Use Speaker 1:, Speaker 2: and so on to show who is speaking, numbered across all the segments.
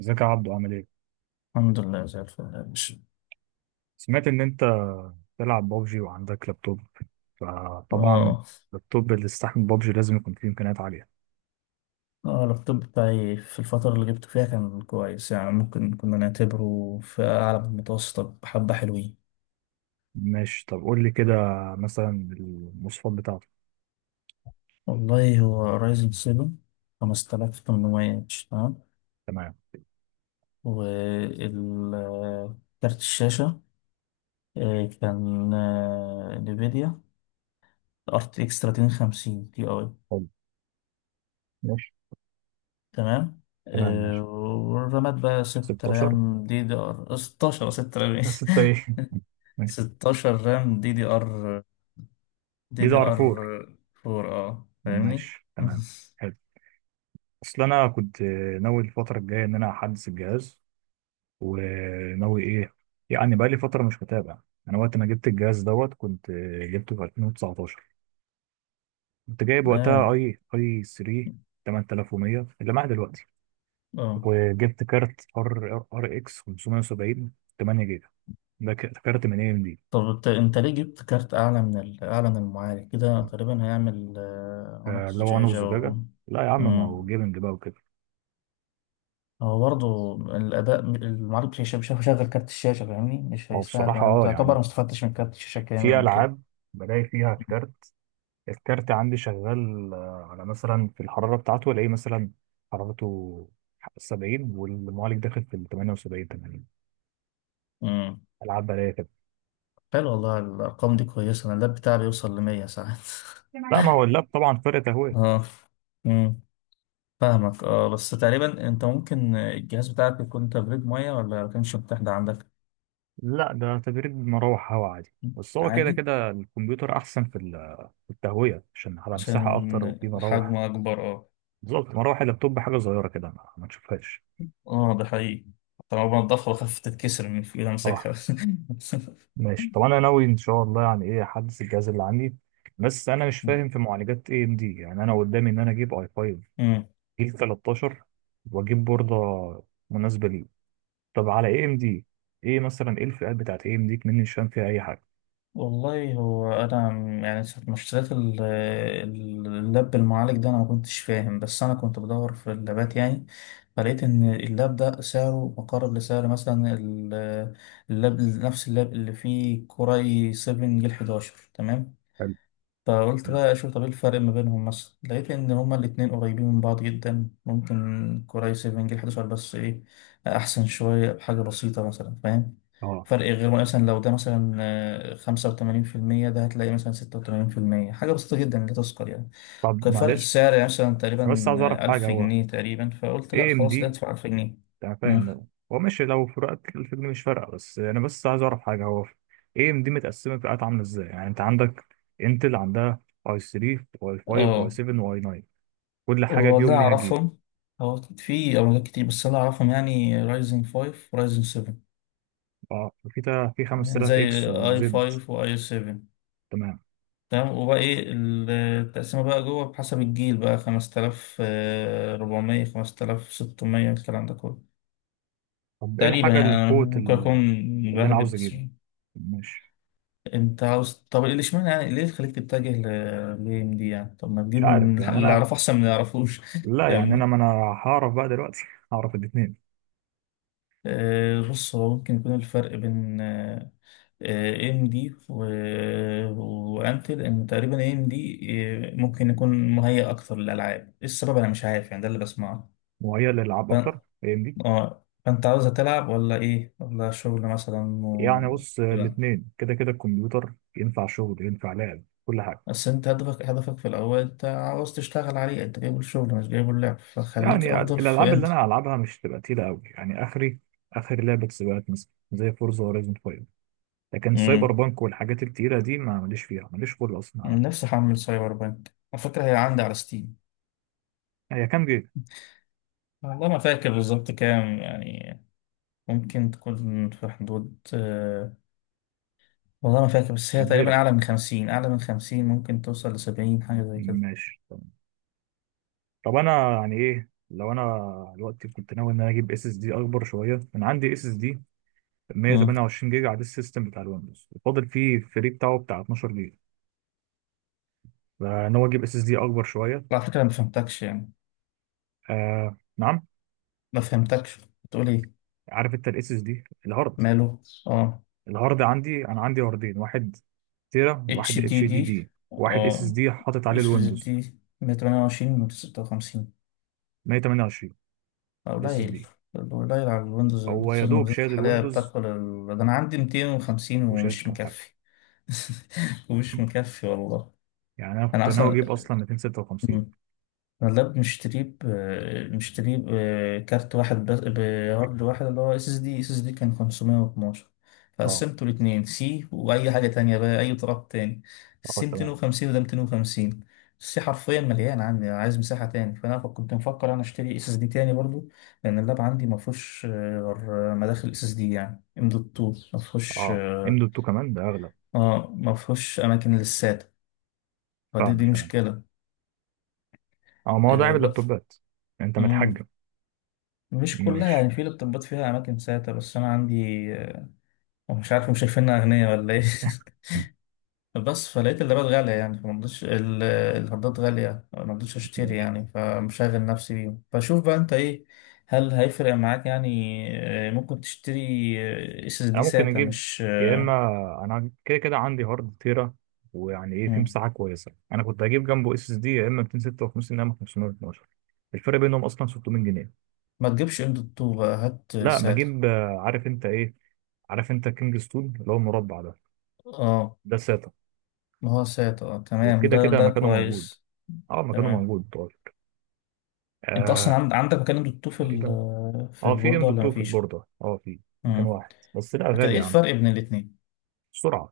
Speaker 1: ازيك يا عبدو، عامل ايه؟
Speaker 2: الحمد لله زي الفل يا باشا.
Speaker 1: سمعت ان انت بتلعب بابجي وعندك لابتوب، فطبعا
Speaker 2: اه.
Speaker 1: اللابتوب اللي يستحمل بابجي لازم يكون فيه امكانيات عالية.
Speaker 2: اه، اللابتوب بتاعي في الفترة اللي جبته فيها كان كويس، يعني ممكن كنا نعتبره في أعلى من المتوسطة بحبة، حلوين.
Speaker 1: ماشي. طب قول لي كده، مثلا المواصفات بتاعته.
Speaker 2: والله هو رايزن 7 5800 اتش، تمام.
Speaker 1: تمام.
Speaker 2: وكارت الشاشة كان نفيديا ار تي اكس 3050 تي اي.
Speaker 1: حلو. ماشي.
Speaker 2: تمام.
Speaker 1: تمام. ماشي.
Speaker 2: والرامات بقى 6
Speaker 1: 16؟
Speaker 2: رام دي دي ار 16، ولا 6 رام، ايه؟
Speaker 1: 6 ايه؟ ماشي.
Speaker 2: 16 رام دي دي ار، دي
Speaker 1: جيزة
Speaker 2: دي
Speaker 1: ار
Speaker 2: ار
Speaker 1: 4.
Speaker 2: 4، اه فاهمني.
Speaker 1: ماشي. تمام. حلو. اصل انا كنت ناوي الفترة الجاية ان انا احدث الجهاز، وناوي ايه، يعني بقالي فترة مش متابع. انا وقت ما جبت الجهاز دوت كنت جبته في 2019. كنت جايب وقتها
Speaker 2: اه.
Speaker 1: اي 3 8100 اللي معايا دلوقتي.
Speaker 2: اه،
Speaker 1: وجبت كارت ار اكس 570، 8 جيجا. ده كارت من اي ام دي.
Speaker 2: طب انت ليه جبت كارت اعلى من المعالج؟ كده تقريبا هيعمل عنق
Speaker 1: اللي هو انا
Speaker 2: زجاجة
Speaker 1: والزجاجه؟
Speaker 2: و...
Speaker 1: لا يا عم، ما هو
Speaker 2: مم.
Speaker 1: جيمنج بقى وكده.
Speaker 2: هو برضه الأداء، المعالج مش هيشغل كارت الشاشة، فاهمني؟ مش
Speaker 1: هو
Speaker 2: هيساعد
Speaker 1: بصراحه،
Speaker 2: يعني، أنت تعتبر
Speaker 1: يعني
Speaker 2: ما استفدتش من كارت الشاشة
Speaker 1: في
Speaker 2: كاملا كده.
Speaker 1: العاب بلاقي فيها كارت، الكارت عندي شغال على مثلا، في الحراره بتاعته الاقي مثلا حرارته 70، والمعالج داخل في ال 78، 80.
Speaker 2: مم.
Speaker 1: العاب بلاقي كده.
Speaker 2: حلو والله، الأرقام دي كويسة. أنا اللاب بتاعي بيوصل لمية ساعات.
Speaker 1: لا، ما هو اللاب طبعا فرق تهويه.
Speaker 2: اه فاهمك، اه بس تقريبا انت ممكن الجهاز بتاعك يكون تبريد ميه، ولا ما كانش متاح ده عندك؟
Speaker 1: لا، ده تبريد مراوح هوا عادي، بس هو كده
Speaker 2: عادي،
Speaker 1: كده الكمبيوتر احسن في في التهويه، عشان على مساحه اكتر
Speaker 2: عشان
Speaker 1: وفي مراوح.
Speaker 2: حجمه اكبر اه.
Speaker 1: بالظبط، مراوح اللابتوب حاجه صغيره كده ما تشوفهاش.
Speaker 2: اه ده حقيقي، طالما بنضفها وخفت تتكسر من في ايد
Speaker 1: اه.
Speaker 2: امسكها.
Speaker 1: ماشي. طب انا ناوي ان شاء الله يعني ايه احدث الجهاز اللي عندي، بس انا مش فاهم في معالجات اي ام دي. يعني انا قدامي ان انا اجيب اي 5
Speaker 2: أمم.
Speaker 1: جيل 13، واجيب بورده مناسبه ليه. طب على اي ام دي، ايه مثلا الفئات بتاعت اي ام دي؟ مني مش فاهم فيها اي حاجه.
Speaker 2: والله هو يعني ساعة ما اشتريت اللاب، المعالج ده أنا ما كنتش فاهم، بس أنا كنت بدور في اللابات يعني. فلقيت إن اللاب ده سعره مقارب لسعر مثلا اللاب، نفس اللاب اللي فيه كوراي 7 جيل 11، تمام.
Speaker 1: حلو.
Speaker 2: فقلت بقى اشوف طب ايه الفرق ما بينهم، مثلا لقيت ان هما الاتنين قريبين من بعض جدا، ممكن كوراي 7 جيل 11 بس ايه، احسن شوية بحاجة بسيطة مثلا، فاهم؟
Speaker 1: اه.
Speaker 2: فرق غير، مثلا لو ده مثلا خمسة وتمانين في المية، ده هتلاقي مثلا ستة وتمانين في المية، حاجة بسيطة جدا لا تذكر يعني.
Speaker 1: طب
Speaker 2: كان فرق
Speaker 1: معلش،
Speaker 2: السعر يعني مثلا
Speaker 1: انا بس
Speaker 2: تقريبا
Speaker 1: عايز اعرف حاجه.
Speaker 2: ألف
Speaker 1: هو
Speaker 2: جنيه تقريبا، فقلت
Speaker 1: اي
Speaker 2: لأ
Speaker 1: ام دي،
Speaker 2: خلاص لا أدفع ألف جنيه.
Speaker 1: أنا
Speaker 2: مم.
Speaker 1: فاهم هو ماشي لو فروقات الفجن مش فارقة، بس أنا بس عايز أعرف حاجة. هو إيه، ام دي متقسمة فئات عاملة إزاي؟ يعني أنت عندك انتل عندها اي 3 واي 5 واي
Speaker 2: اه،
Speaker 1: 7 واي 9، كل حاجة
Speaker 2: هو اللي أنا
Speaker 1: فيهم ليها جيل.
Speaker 2: أعرفهم، هو في أولاد كتير بس أنا أعرفهم يعني رايزن فايف ورايزن سيفن،
Speaker 1: اه، في في 5000
Speaker 2: زي
Speaker 1: اكس
Speaker 2: اي
Speaker 1: وزد.
Speaker 2: 5 واي 7.
Speaker 1: تمام.
Speaker 2: تمام. وبقى ايه التقسيمه بقى جوه بحسب الجيل، بقى 5400 5600 الكلام ده كله.
Speaker 1: طب إيه
Speaker 2: تقريبا
Speaker 1: الحاجة
Speaker 2: يعني،
Speaker 1: اللي في
Speaker 2: أنا
Speaker 1: قوة
Speaker 2: ممكن اكون
Speaker 1: اللي أنا
Speaker 2: بهبد
Speaker 1: عاوز
Speaker 2: بس.
Speaker 1: أجيبه؟ مش
Speaker 2: انت عاوز، طب اللي اشمعنى يعني، ليه اللي خليك تتجه ل ام دي يعني؟ طب ما
Speaker 1: مش
Speaker 2: تجيب
Speaker 1: عارف،
Speaker 2: من
Speaker 1: يعني
Speaker 2: اللي
Speaker 1: أنا،
Speaker 2: اعرفه احسن من اللي ما يعرفوش.
Speaker 1: لا يعني أنا، ما أنا هعرف بقى دلوقتي. هعرف الاتنين.
Speaker 2: بص، هو ممكن يكون الفرق بين ام دي وانتل ان تقريبا ام دي ممكن يكون مهيأ اكتر للالعاب. ايه السبب؟ انا مش عارف يعني، ده اللي بسمعه.
Speaker 1: وهي اللي ألعب
Speaker 2: ف...
Speaker 1: أكتر، فاهمني؟
Speaker 2: اه، فانت عاوز تلعب ولا ايه، ولا شغل مثلا
Speaker 1: يعني
Speaker 2: و...
Speaker 1: بص،
Speaker 2: كده.
Speaker 1: الاتنين كده كده الكمبيوتر ينفع شغل ينفع لعب، كل حاجة.
Speaker 2: بس انت هدفك، هدفك في الاول، انت عاوز تشتغل عليه، انت جايبه الشغل مش جايبه اللعب، فخليك
Speaker 1: يعني
Speaker 2: افضل
Speaker 1: الالعاب
Speaker 2: في
Speaker 1: اللي
Speaker 2: انتل.
Speaker 1: انا هلعبها مش تبقى تقيله قوي، يعني اخر لعبه سباقات مثلا زي فورزا هورايزون 5، لكن سايبر
Speaker 2: امم.
Speaker 1: بانك والحاجات التقيله دي ما ماليش فيها، ماليش خلق اصلا العبها.
Speaker 2: نفسي احمل سايبر بانك على فكره، هي عندي على ستيم.
Speaker 1: هي كام جيجا؟
Speaker 2: والله ما فاكر بالظبط كام يعني، ممكن تكون في حدود والله ما فاكر، بس هي تقريبا
Speaker 1: كبيره.
Speaker 2: أعلى من خمسين، أعلى من خمسين، ممكن توصل لسبعين، حاجة زي كده.
Speaker 1: ماشي. تمام. طب انا يعني ايه لو انا دلوقتي كنت ناوي ان انا اجيب اس اس دي اكبر شويه. انا عندي اس اس دي
Speaker 2: مم.
Speaker 1: 128 جيجا على السيستم بتاع الويندوز، وفاضل فيه الفري بتاعه بتاع 12 جيجا. فانا هو اجيب اس اس دي اكبر شويه.
Speaker 2: على فكرة أنا مفهمتكش يعني،
Speaker 1: آه، نعم.
Speaker 2: مفهمتكش، بتقول إيه؟
Speaker 1: عارف انت الاس اس دي؟ الهارد
Speaker 2: ماله؟ اه.
Speaker 1: الهارد عندي، انا عندي هاردين: واحد تيرا
Speaker 2: اتش
Speaker 1: واحد
Speaker 2: دي
Speaker 1: اتش دي
Speaker 2: دي.
Speaker 1: دي، واحد اس اس
Speaker 2: اه.
Speaker 1: دي حاطط عليه
Speaker 2: اس اس دي
Speaker 1: الويندوز.
Speaker 2: 128 من 56،
Speaker 1: 128 الاس اس
Speaker 2: قليل،
Speaker 1: دي.
Speaker 2: قليل على الويندوز اللي
Speaker 1: هو يا
Speaker 2: بتصير
Speaker 1: دوب
Speaker 2: بالذات
Speaker 1: شايل
Speaker 2: الحالية،
Speaker 1: الويندوز
Speaker 2: بتاكل ال... ده أنا عندي 250
Speaker 1: وشايل
Speaker 2: ومش
Speaker 1: كام حاجه.
Speaker 2: مكفي. ومش مكفي والله.
Speaker 1: يعني انا
Speaker 2: أنا
Speaker 1: كنت ناوي
Speaker 2: أصلا
Speaker 1: اجيب اصلا 256.
Speaker 2: أنا اللاب مشتريه بكارت واحد بس، بهارد واحد اللي هو اس اس دي، اس اس دي كان 512.
Speaker 1: اه.
Speaker 2: فقسمته لاتنين، سي وأي حاجة تانية بقى أي طراب تاني.
Speaker 1: اه،
Speaker 2: السي
Speaker 1: تمام.
Speaker 2: 250 وده 250. السي حرفيا مليان عندي، أنا عايز مساحة تاني، كنت مفكر أنا أشتري اس اس دي تاني برضو، لأن اللاب عندي مفهوش غير مداخل اس اس دي يعني ام دوت 2، مفهوش
Speaker 1: اه، ام
Speaker 2: اه.
Speaker 1: دوت 2 كمان ده اغلى.
Speaker 2: مفهوش أماكن للساتا، فدي
Speaker 1: فعلا،
Speaker 2: دي
Speaker 1: فعلا.
Speaker 2: مشكلة.
Speaker 1: اه، ما هو ده
Speaker 2: آه،
Speaker 1: عيب اللابتوبات، انت
Speaker 2: بقى،
Speaker 1: متحجم.
Speaker 2: مش كلها
Speaker 1: ماشي.
Speaker 2: يعني، في الطبات فيها أماكن ساتة، بس أنا عندي مش عارف، مش شايفيننا أغنياء ولا إيه؟ بس فلقيت اللابات غالية يعني، فمرضتش، الهاردات غالية، مرضتش أشتري
Speaker 1: ماشي.
Speaker 2: يعني، فمشغل نفسي بيهم. فشوف بقى أنت إيه، هل هيفرق معاك يعني، ممكن تشتري اس اس
Speaker 1: انا
Speaker 2: دي
Speaker 1: ممكن
Speaker 2: ساتا
Speaker 1: اجيب،
Speaker 2: مش
Speaker 1: يا اما انا كده كده عندي هارد تيرا، ويعني ايه، في
Speaker 2: مم.
Speaker 1: مساحه كويسه. انا كنت هجيب جنبه اس اس دي يا اما 256 يا اما 512. الفرق بينهم اصلا 600 جنيه.
Speaker 2: ما تجيبش ام دوت 2 بقى، هات
Speaker 1: لا،
Speaker 2: ساتا.
Speaker 1: بجيب، عارف انت ايه، عارف انت كينج ستون اللي هو المربع ده؟
Speaker 2: اه،
Speaker 1: ده ساتا.
Speaker 2: ما هو ساتا اه، تمام،
Speaker 1: وكده
Speaker 2: ده
Speaker 1: كده
Speaker 2: ده
Speaker 1: مكانه موجود.
Speaker 2: كويس.
Speaker 1: اه، مكانه
Speaker 2: تمام.
Speaker 1: موجود. طيب.
Speaker 2: انت اصلا
Speaker 1: آه.
Speaker 2: عندك مكان ام دوت 2 في
Speaker 1: تقريبا،
Speaker 2: في
Speaker 1: اه، في ام
Speaker 2: البوردة
Speaker 1: دوت
Speaker 2: ولا
Speaker 1: 2 في
Speaker 2: مفيش؟
Speaker 1: البورده، اه، في مكان واحد بس، لا
Speaker 2: كده
Speaker 1: غالي
Speaker 2: ايه
Speaker 1: يا عم.
Speaker 2: الفرق بين الاتنين؟
Speaker 1: سرعه.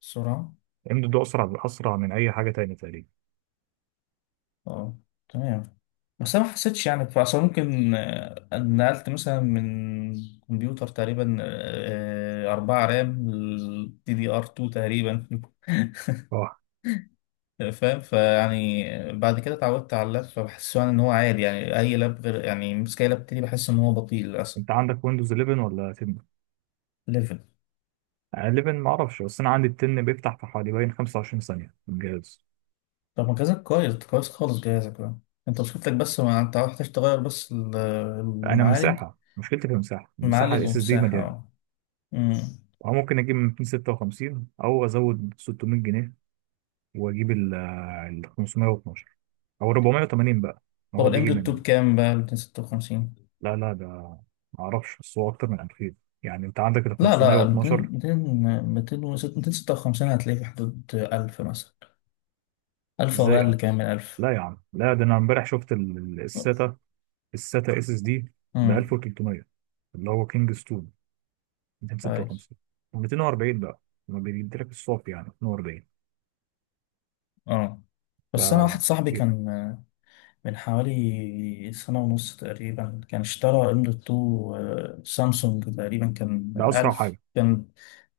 Speaker 2: السرعة.
Speaker 1: ام دوت 2 اسرع، اسرع من اي حاجه تانية تقريبا.
Speaker 2: اه تمام. بس انا ما حسيتش يعني، فأصلا ممكن نقلت مثلا من كمبيوتر تقريبا أربعة رام دي دي ار 2 تقريبا.
Speaker 1: اه.
Speaker 2: فاهم، فيعني بعد كده اتعودت على اللاب، فبحس يعني ان هو عادي، يعني اي لاب غير، يعني مسك اي لاب تاني بحس ان هو بطيء للاسف.
Speaker 1: انت عندك ويندوز 11 ولا 10؟
Speaker 2: ليفل.
Speaker 1: غالبا ما اعرفش، بس انا عندي التن بيفتح في حوالي، باين، 25 ثانيه من الجهاز.
Speaker 2: طب ما جهازك كويس، كويس خالص جهازك ده. انت مشكلتك بس، ما انت محتاج تغير بس
Speaker 1: انا
Speaker 2: المعالج.
Speaker 1: مساحه، مشكلتي في المساحه
Speaker 2: المعالج
Speaker 1: الاس اس دي
Speaker 2: ومساحة
Speaker 1: مليان،
Speaker 2: اه. أمم.
Speaker 1: او ممكن اجيب من 256، او ازود 600 جنيه واجيب ال 512 او 480 بقى،
Speaker 2: هو
Speaker 1: هو
Speaker 2: الام
Speaker 1: بيجي
Speaker 2: دي التوب
Speaker 1: منه.
Speaker 2: كام بقى، 256؟
Speaker 1: لا، لا، ده ما اعرفش، بس هو اكتر من 2000. يعني انت عندك ال
Speaker 2: لا لا 200،
Speaker 1: 512؟
Speaker 2: 200، 206، 256 هتلاقيه في حدود 1000 مثلا، 1000 او
Speaker 1: ازاي
Speaker 2: اقل،
Speaker 1: قل.
Speaker 2: كمان من 1000.
Speaker 1: لا يا عم، لا، ده انا امبارح شفت الساتا، الساتا اس اس دي، ب
Speaker 2: امم.
Speaker 1: 1300، اللي هو كينج ستون،
Speaker 2: كويس.
Speaker 1: 256. 240 بقى، ما بيديلك الصوت، يعني 240.
Speaker 2: اه
Speaker 1: ف
Speaker 2: بس انا واحد صاحبي
Speaker 1: يبقى
Speaker 2: كان من حوالي سنة ونص تقريبا، كان اشترى ام دوت 2 سامسونج، تقريبا كان
Speaker 1: ده اسرع
Speaker 2: 1000،
Speaker 1: حاجه.
Speaker 2: كان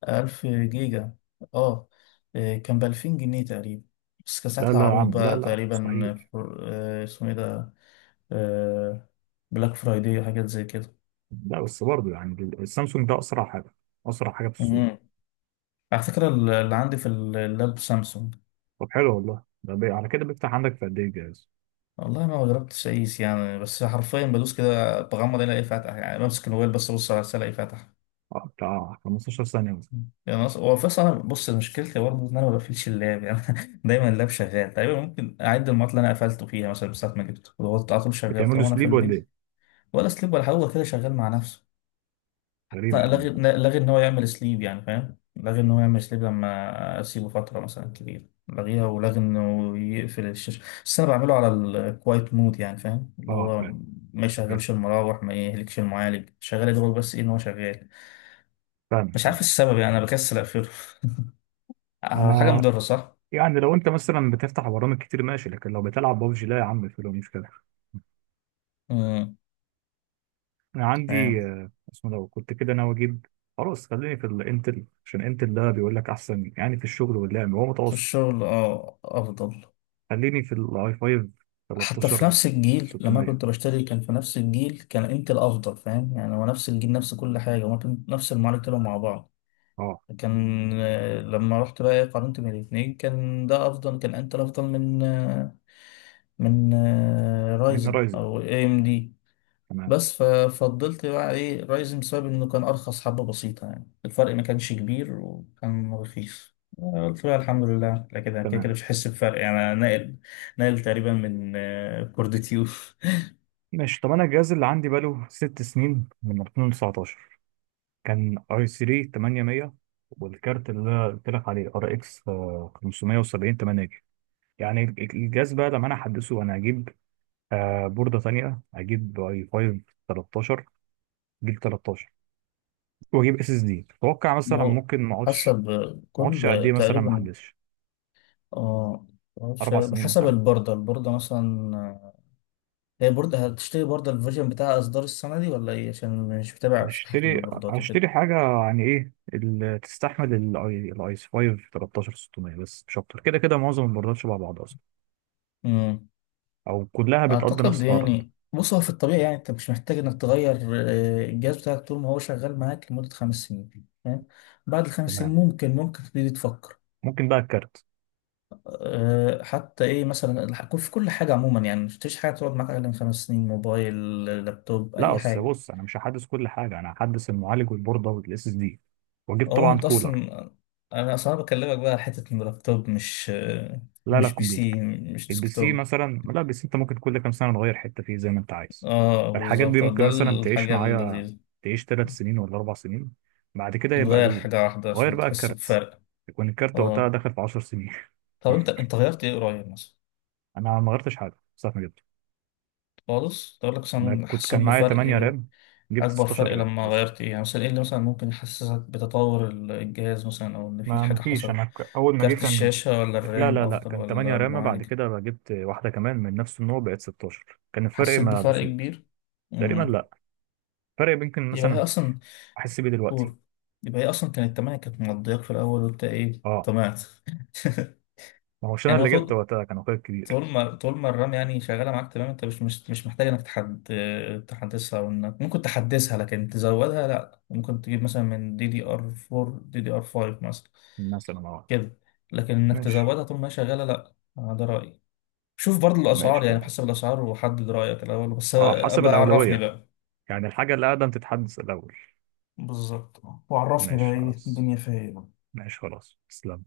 Speaker 2: 1000 جيجا اه. كان ب 2000 جنيه تقريبا، بس كان
Speaker 1: لا،
Speaker 2: ساعتها
Speaker 1: لا يا عم،
Speaker 2: عروض
Speaker 1: لا،
Speaker 2: بقى
Speaker 1: لا،
Speaker 2: تقريبا،
Speaker 1: مستحيل.
Speaker 2: اسمه ايه ده، بلاك فرايداي وحاجات زي كده.
Speaker 1: لا بس برضه يعني السامسونج ده اسرع حاجه، اسرع حاجه في السوق.
Speaker 2: مم. على فكرة اللي عندي في اللاب سامسونج.
Speaker 1: طب حلو والله. ده على كده بيفتح عندك في قد ايه الجهاز؟
Speaker 2: والله ما جربتش اقيس يعني، بس حرفيا بدوس كده بغمض الاقي فاتح، يعني بمسك الموبايل بس ابص على الرسالة الاقي فاتح،
Speaker 1: اه، بتاع 15 ثانيه مثلا؟
Speaker 2: يعني هو في اصلا بص مشكلتي برضه ان انا ما بقفلش اللاب يعني، دايما اللاب شغال، تقريبا ممكن اعد المعطل اللي انا قفلته فيها مثلا، من ساعة ما جبته وهو على طول شغال
Speaker 1: بتعمل له
Speaker 2: طالما انا في
Speaker 1: سليب ولا
Speaker 2: البيت.
Speaker 1: ايه؟
Speaker 2: ولا سليب ولا حاجة، هو كده شغال مع نفسه.
Speaker 1: غريبه يا عم
Speaker 2: فلغي
Speaker 1: ده.
Speaker 2: لغي ان هو يعمل سليب يعني، فاهم؟ لغي ان هو يعمل سليب لما اسيبه فتره مثلا كبيره، لغيها، ولغي انه يقفل الشاشه، بس انا بعمله على الكوايت مود يعني، فاهم؟ اللي
Speaker 1: اه،
Speaker 2: هو
Speaker 1: فاهم.
Speaker 2: ما
Speaker 1: فاهم.
Speaker 2: يشغلش المراوح، ما يهلكش المعالج، شغال يا دوبك، بس ايه، ان هو شغال.
Speaker 1: فاهم.
Speaker 2: مش عارف
Speaker 1: تمام.
Speaker 2: السبب يعني، انا بكسل اقفله. حاجه
Speaker 1: انا
Speaker 2: مضره صح.
Speaker 1: يعني، لو انت مثلا بتفتح برامج كتير ماشي، لكن لو بتلعب ببجي لا يا عم، في مشكله.
Speaker 2: امم.
Speaker 1: انا عندي،
Speaker 2: تمام.
Speaker 1: اسمه، لو كنت كده ناوي اجيب، خلاص خليني في الانتل، عشان انتل ده بيقول لك احسن يعني في الشغل، واللعب هو
Speaker 2: في
Speaker 1: متوسط.
Speaker 2: الشغل اه افضل.
Speaker 1: خليني في الاي 5
Speaker 2: حتى في
Speaker 1: 13
Speaker 2: نفس الجيل لما
Speaker 1: 600.
Speaker 2: كنت بشتري، كان في نفس الجيل كان انت الافضل، فاهم؟ يعني هو نفس الجيل، نفس كل حاجه، ممكن نفس المعالج، طلعوا مع بعض.
Speaker 1: اه،
Speaker 2: كان لما رحت بقى إيه، قارنت بين الاتنين، كان ده افضل، كان انتل افضل من
Speaker 1: من
Speaker 2: رايزن
Speaker 1: رايزن.
Speaker 2: او اي ام دي.
Speaker 1: تمام.
Speaker 2: بس ففضلت بقى ايه، رايزن بسبب انه كان ارخص حبة بسيطة يعني، الفرق ما كانش كبير وكان رخيص، قلت بقى الحمد لله لا، كده كده كده
Speaker 1: تمام.
Speaker 2: مش هحس بفرق، يعني انا ناقل، ناقل تقريبا من كور دي تيوف.
Speaker 1: ماشي. طب انا الجهاز اللي عندي بقاله 6 سنين من 2019. كان اي 3 800، والكارت اللي أنا قلت لك عليه ار اكس 570 8 جيجا. يعني الجهاز بقى لما انا احدثه انا هجيب بوردة تانية، هجيب اي 5 13 جيل 13، واجيب اس اس دي. اتوقع
Speaker 2: ما
Speaker 1: مثلا
Speaker 2: هو
Speaker 1: ممكن ما اقعدش
Speaker 2: حسب
Speaker 1: ما
Speaker 2: كل،
Speaker 1: اقعدش قد ايه، مثلا ما
Speaker 2: تقريبا
Speaker 1: احدثش
Speaker 2: اه، معرفش،
Speaker 1: 4 سنين
Speaker 2: بحسب
Speaker 1: مثلا.
Speaker 2: البوردة، البوردة مثلا هي برضه هتشتري برضه الفيرجن بتاعها، اصدار السنه دي ولا ايه؟ عشان مش متابع بصحه
Speaker 1: هشتري،
Speaker 2: البوردات وكده.
Speaker 1: حاجه يعني ايه اللي تستحمل الايس 5 13 600، بس مش اكتر، كده كده معظم البوردات شبه بعض اصلا،
Speaker 2: امم.
Speaker 1: او كلها بتقضي
Speaker 2: اعتقد
Speaker 1: نفس الغرض.
Speaker 2: يعني، بص هو في الطبيعي يعني، انت مش محتاج انك تغير الجهاز بتاعك طول ما هو شغال معاك لمده خمس سنين، فاهم؟ بعد الخمس سنين،
Speaker 1: تمام.
Speaker 2: ممكن تبتدي تفكر.
Speaker 1: ممكن بقى الكارت.
Speaker 2: أه، حتى ايه مثلا في كل حاجه عموما يعني، مش تشتريش حاجه تقعد معاك اقل من خمس سنين، موبايل، لابتوب،
Speaker 1: لا،
Speaker 2: اي
Speaker 1: اصل
Speaker 2: حاجه.
Speaker 1: بص، انا مش هحدث كل حاجه، انا هحدث المعالج والبورده والاس اس دي، واجيب
Speaker 2: اه
Speaker 1: طبعا
Speaker 2: انت اصلا،
Speaker 1: كولر.
Speaker 2: انا اصلا بكلمك بقى على حته ان اللابتوب مش
Speaker 1: لا، لا،
Speaker 2: مش بي
Speaker 1: كمبيوتر،
Speaker 2: سي، مش
Speaker 1: البي سي
Speaker 2: ديسكتوب.
Speaker 1: مثلا، لا، البي سي انت ممكن كل كام سنه نغير حته فيه زي ما انت عايز.
Speaker 2: اه
Speaker 1: فالحاجات دي
Speaker 2: بالظبط،
Speaker 1: ممكن
Speaker 2: ده
Speaker 1: مثلا تعيش
Speaker 2: الحاجة
Speaker 1: معايا
Speaker 2: اللذيذة.
Speaker 1: تعيش 3 سنين ولا 4 سنين، بعد كده يبقى
Speaker 2: تغير حاجة واحدة
Speaker 1: غير
Speaker 2: عشان
Speaker 1: بقى
Speaker 2: تحس
Speaker 1: الكارت،
Speaker 2: بفرق.
Speaker 1: يكون الكارت وقتها
Speaker 2: اه.
Speaker 1: داخل في 10 سنين.
Speaker 2: طب انت غيرت ايه قريب مثلا،
Speaker 1: انا ما غيرتش حاجه ساعه ما جبته.
Speaker 2: خالص، تقول لك
Speaker 1: انا
Speaker 2: مثلا
Speaker 1: كنت،
Speaker 2: حسيت
Speaker 1: كان معايا
Speaker 2: بفرق؟
Speaker 1: 8 رام، جبت
Speaker 2: اكبر
Speaker 1: 16
Speaker 2: فرق
Speaker 1: رام
Speaker 2: لما
Speaker 1: بس.
Speaker 2: غيرت ايه يعني؟ مثلا ايه اللي مثلا ممكن يحسسك بتطور الجهاز مثلا، او ان في
Speaker 1: ما
Speaker 2: حاجة
Speaker 1: فيش. انا
Speaker 2: حصلت؟
Speaker 1: اول ما جه
Speaker 2: كارت
Speaker 1: كان،
Speaker 2: الشاشة ولا
Speaker 1: لا،
Speaker 2: الرام
Speaker 1: لا، لا،
Speaker 2: افضل
Speaker 1: كان
Speaker 2: ولا
Speaker 1: 8 رام، بعد
Speaker 2: المعالج؟
Speaker 1: كده بقى جبت واحده كمان من نفس النوع، بقت 16. كان الفرق
Speaker 2: حسيت
Speaker 1: ما
Speaker 2: بفرق
Speaker 1: بسيط
Speaker 2: كبير؟
Speaker 1: تقريبا.
Speaker 2: امم.
Speaker 1: لا. فرق يمكن
Speaker 2: يبقى هي
Speaker 1: مثلا
Speaker 2: اصلا،
Speaker 1: احس بيه دلوقتي.
Speaker 2: قول. يبقى هي اصلا كانت تمام، كانت مضايقك في الاول وانت ايه،
Speaker 1: اه.
Speaker 2: طمعت.
Speaker 1: ما هوش انا
Speaker 2: يعني،
Speaker 1: اللي جبت، وقتها كان اخويا الكبير.
Speaker 2: طول ما الرام يعني شغاله معاك تمام، انت مش محتاج انك تحدثها او انك ممكن تحدثها لكن تزودها لا. ممكن تجيب مثلا من دي دي ار 4 دي دي ار 5 مثلا
Speaker 1: مثلا. اه.
Speaker 2: كده، لكن انك
Speaker 1: ماشي.
Speaker 2: تزودها طول ما هي شغاله لا. ده رايي. شوف برضو الاسعار
Speaker 1: ماشي.
Speaker 2: يعني،
Speaker 1: تمام.
Speaker 2: حسب الاسعار وحدد رايك الاول، بس
Speaker 1: اه، حسب
Speaker 2: ابقى عرفني
Speaker 1: الاولويه،
Speaker 2: بقى.
Speaker 1: يعني الحاجه اللي اقدم تتحدث الاول.
Speaker 2: بالظبط. وعرفني بقى
Speaker 1: ماشي،
Speaker 2: ايه
Speaker 1: خلاص.
Speaker 2: الدنيا فيها ايه.
Speaker 1: ماشي، خلاص. تسلم.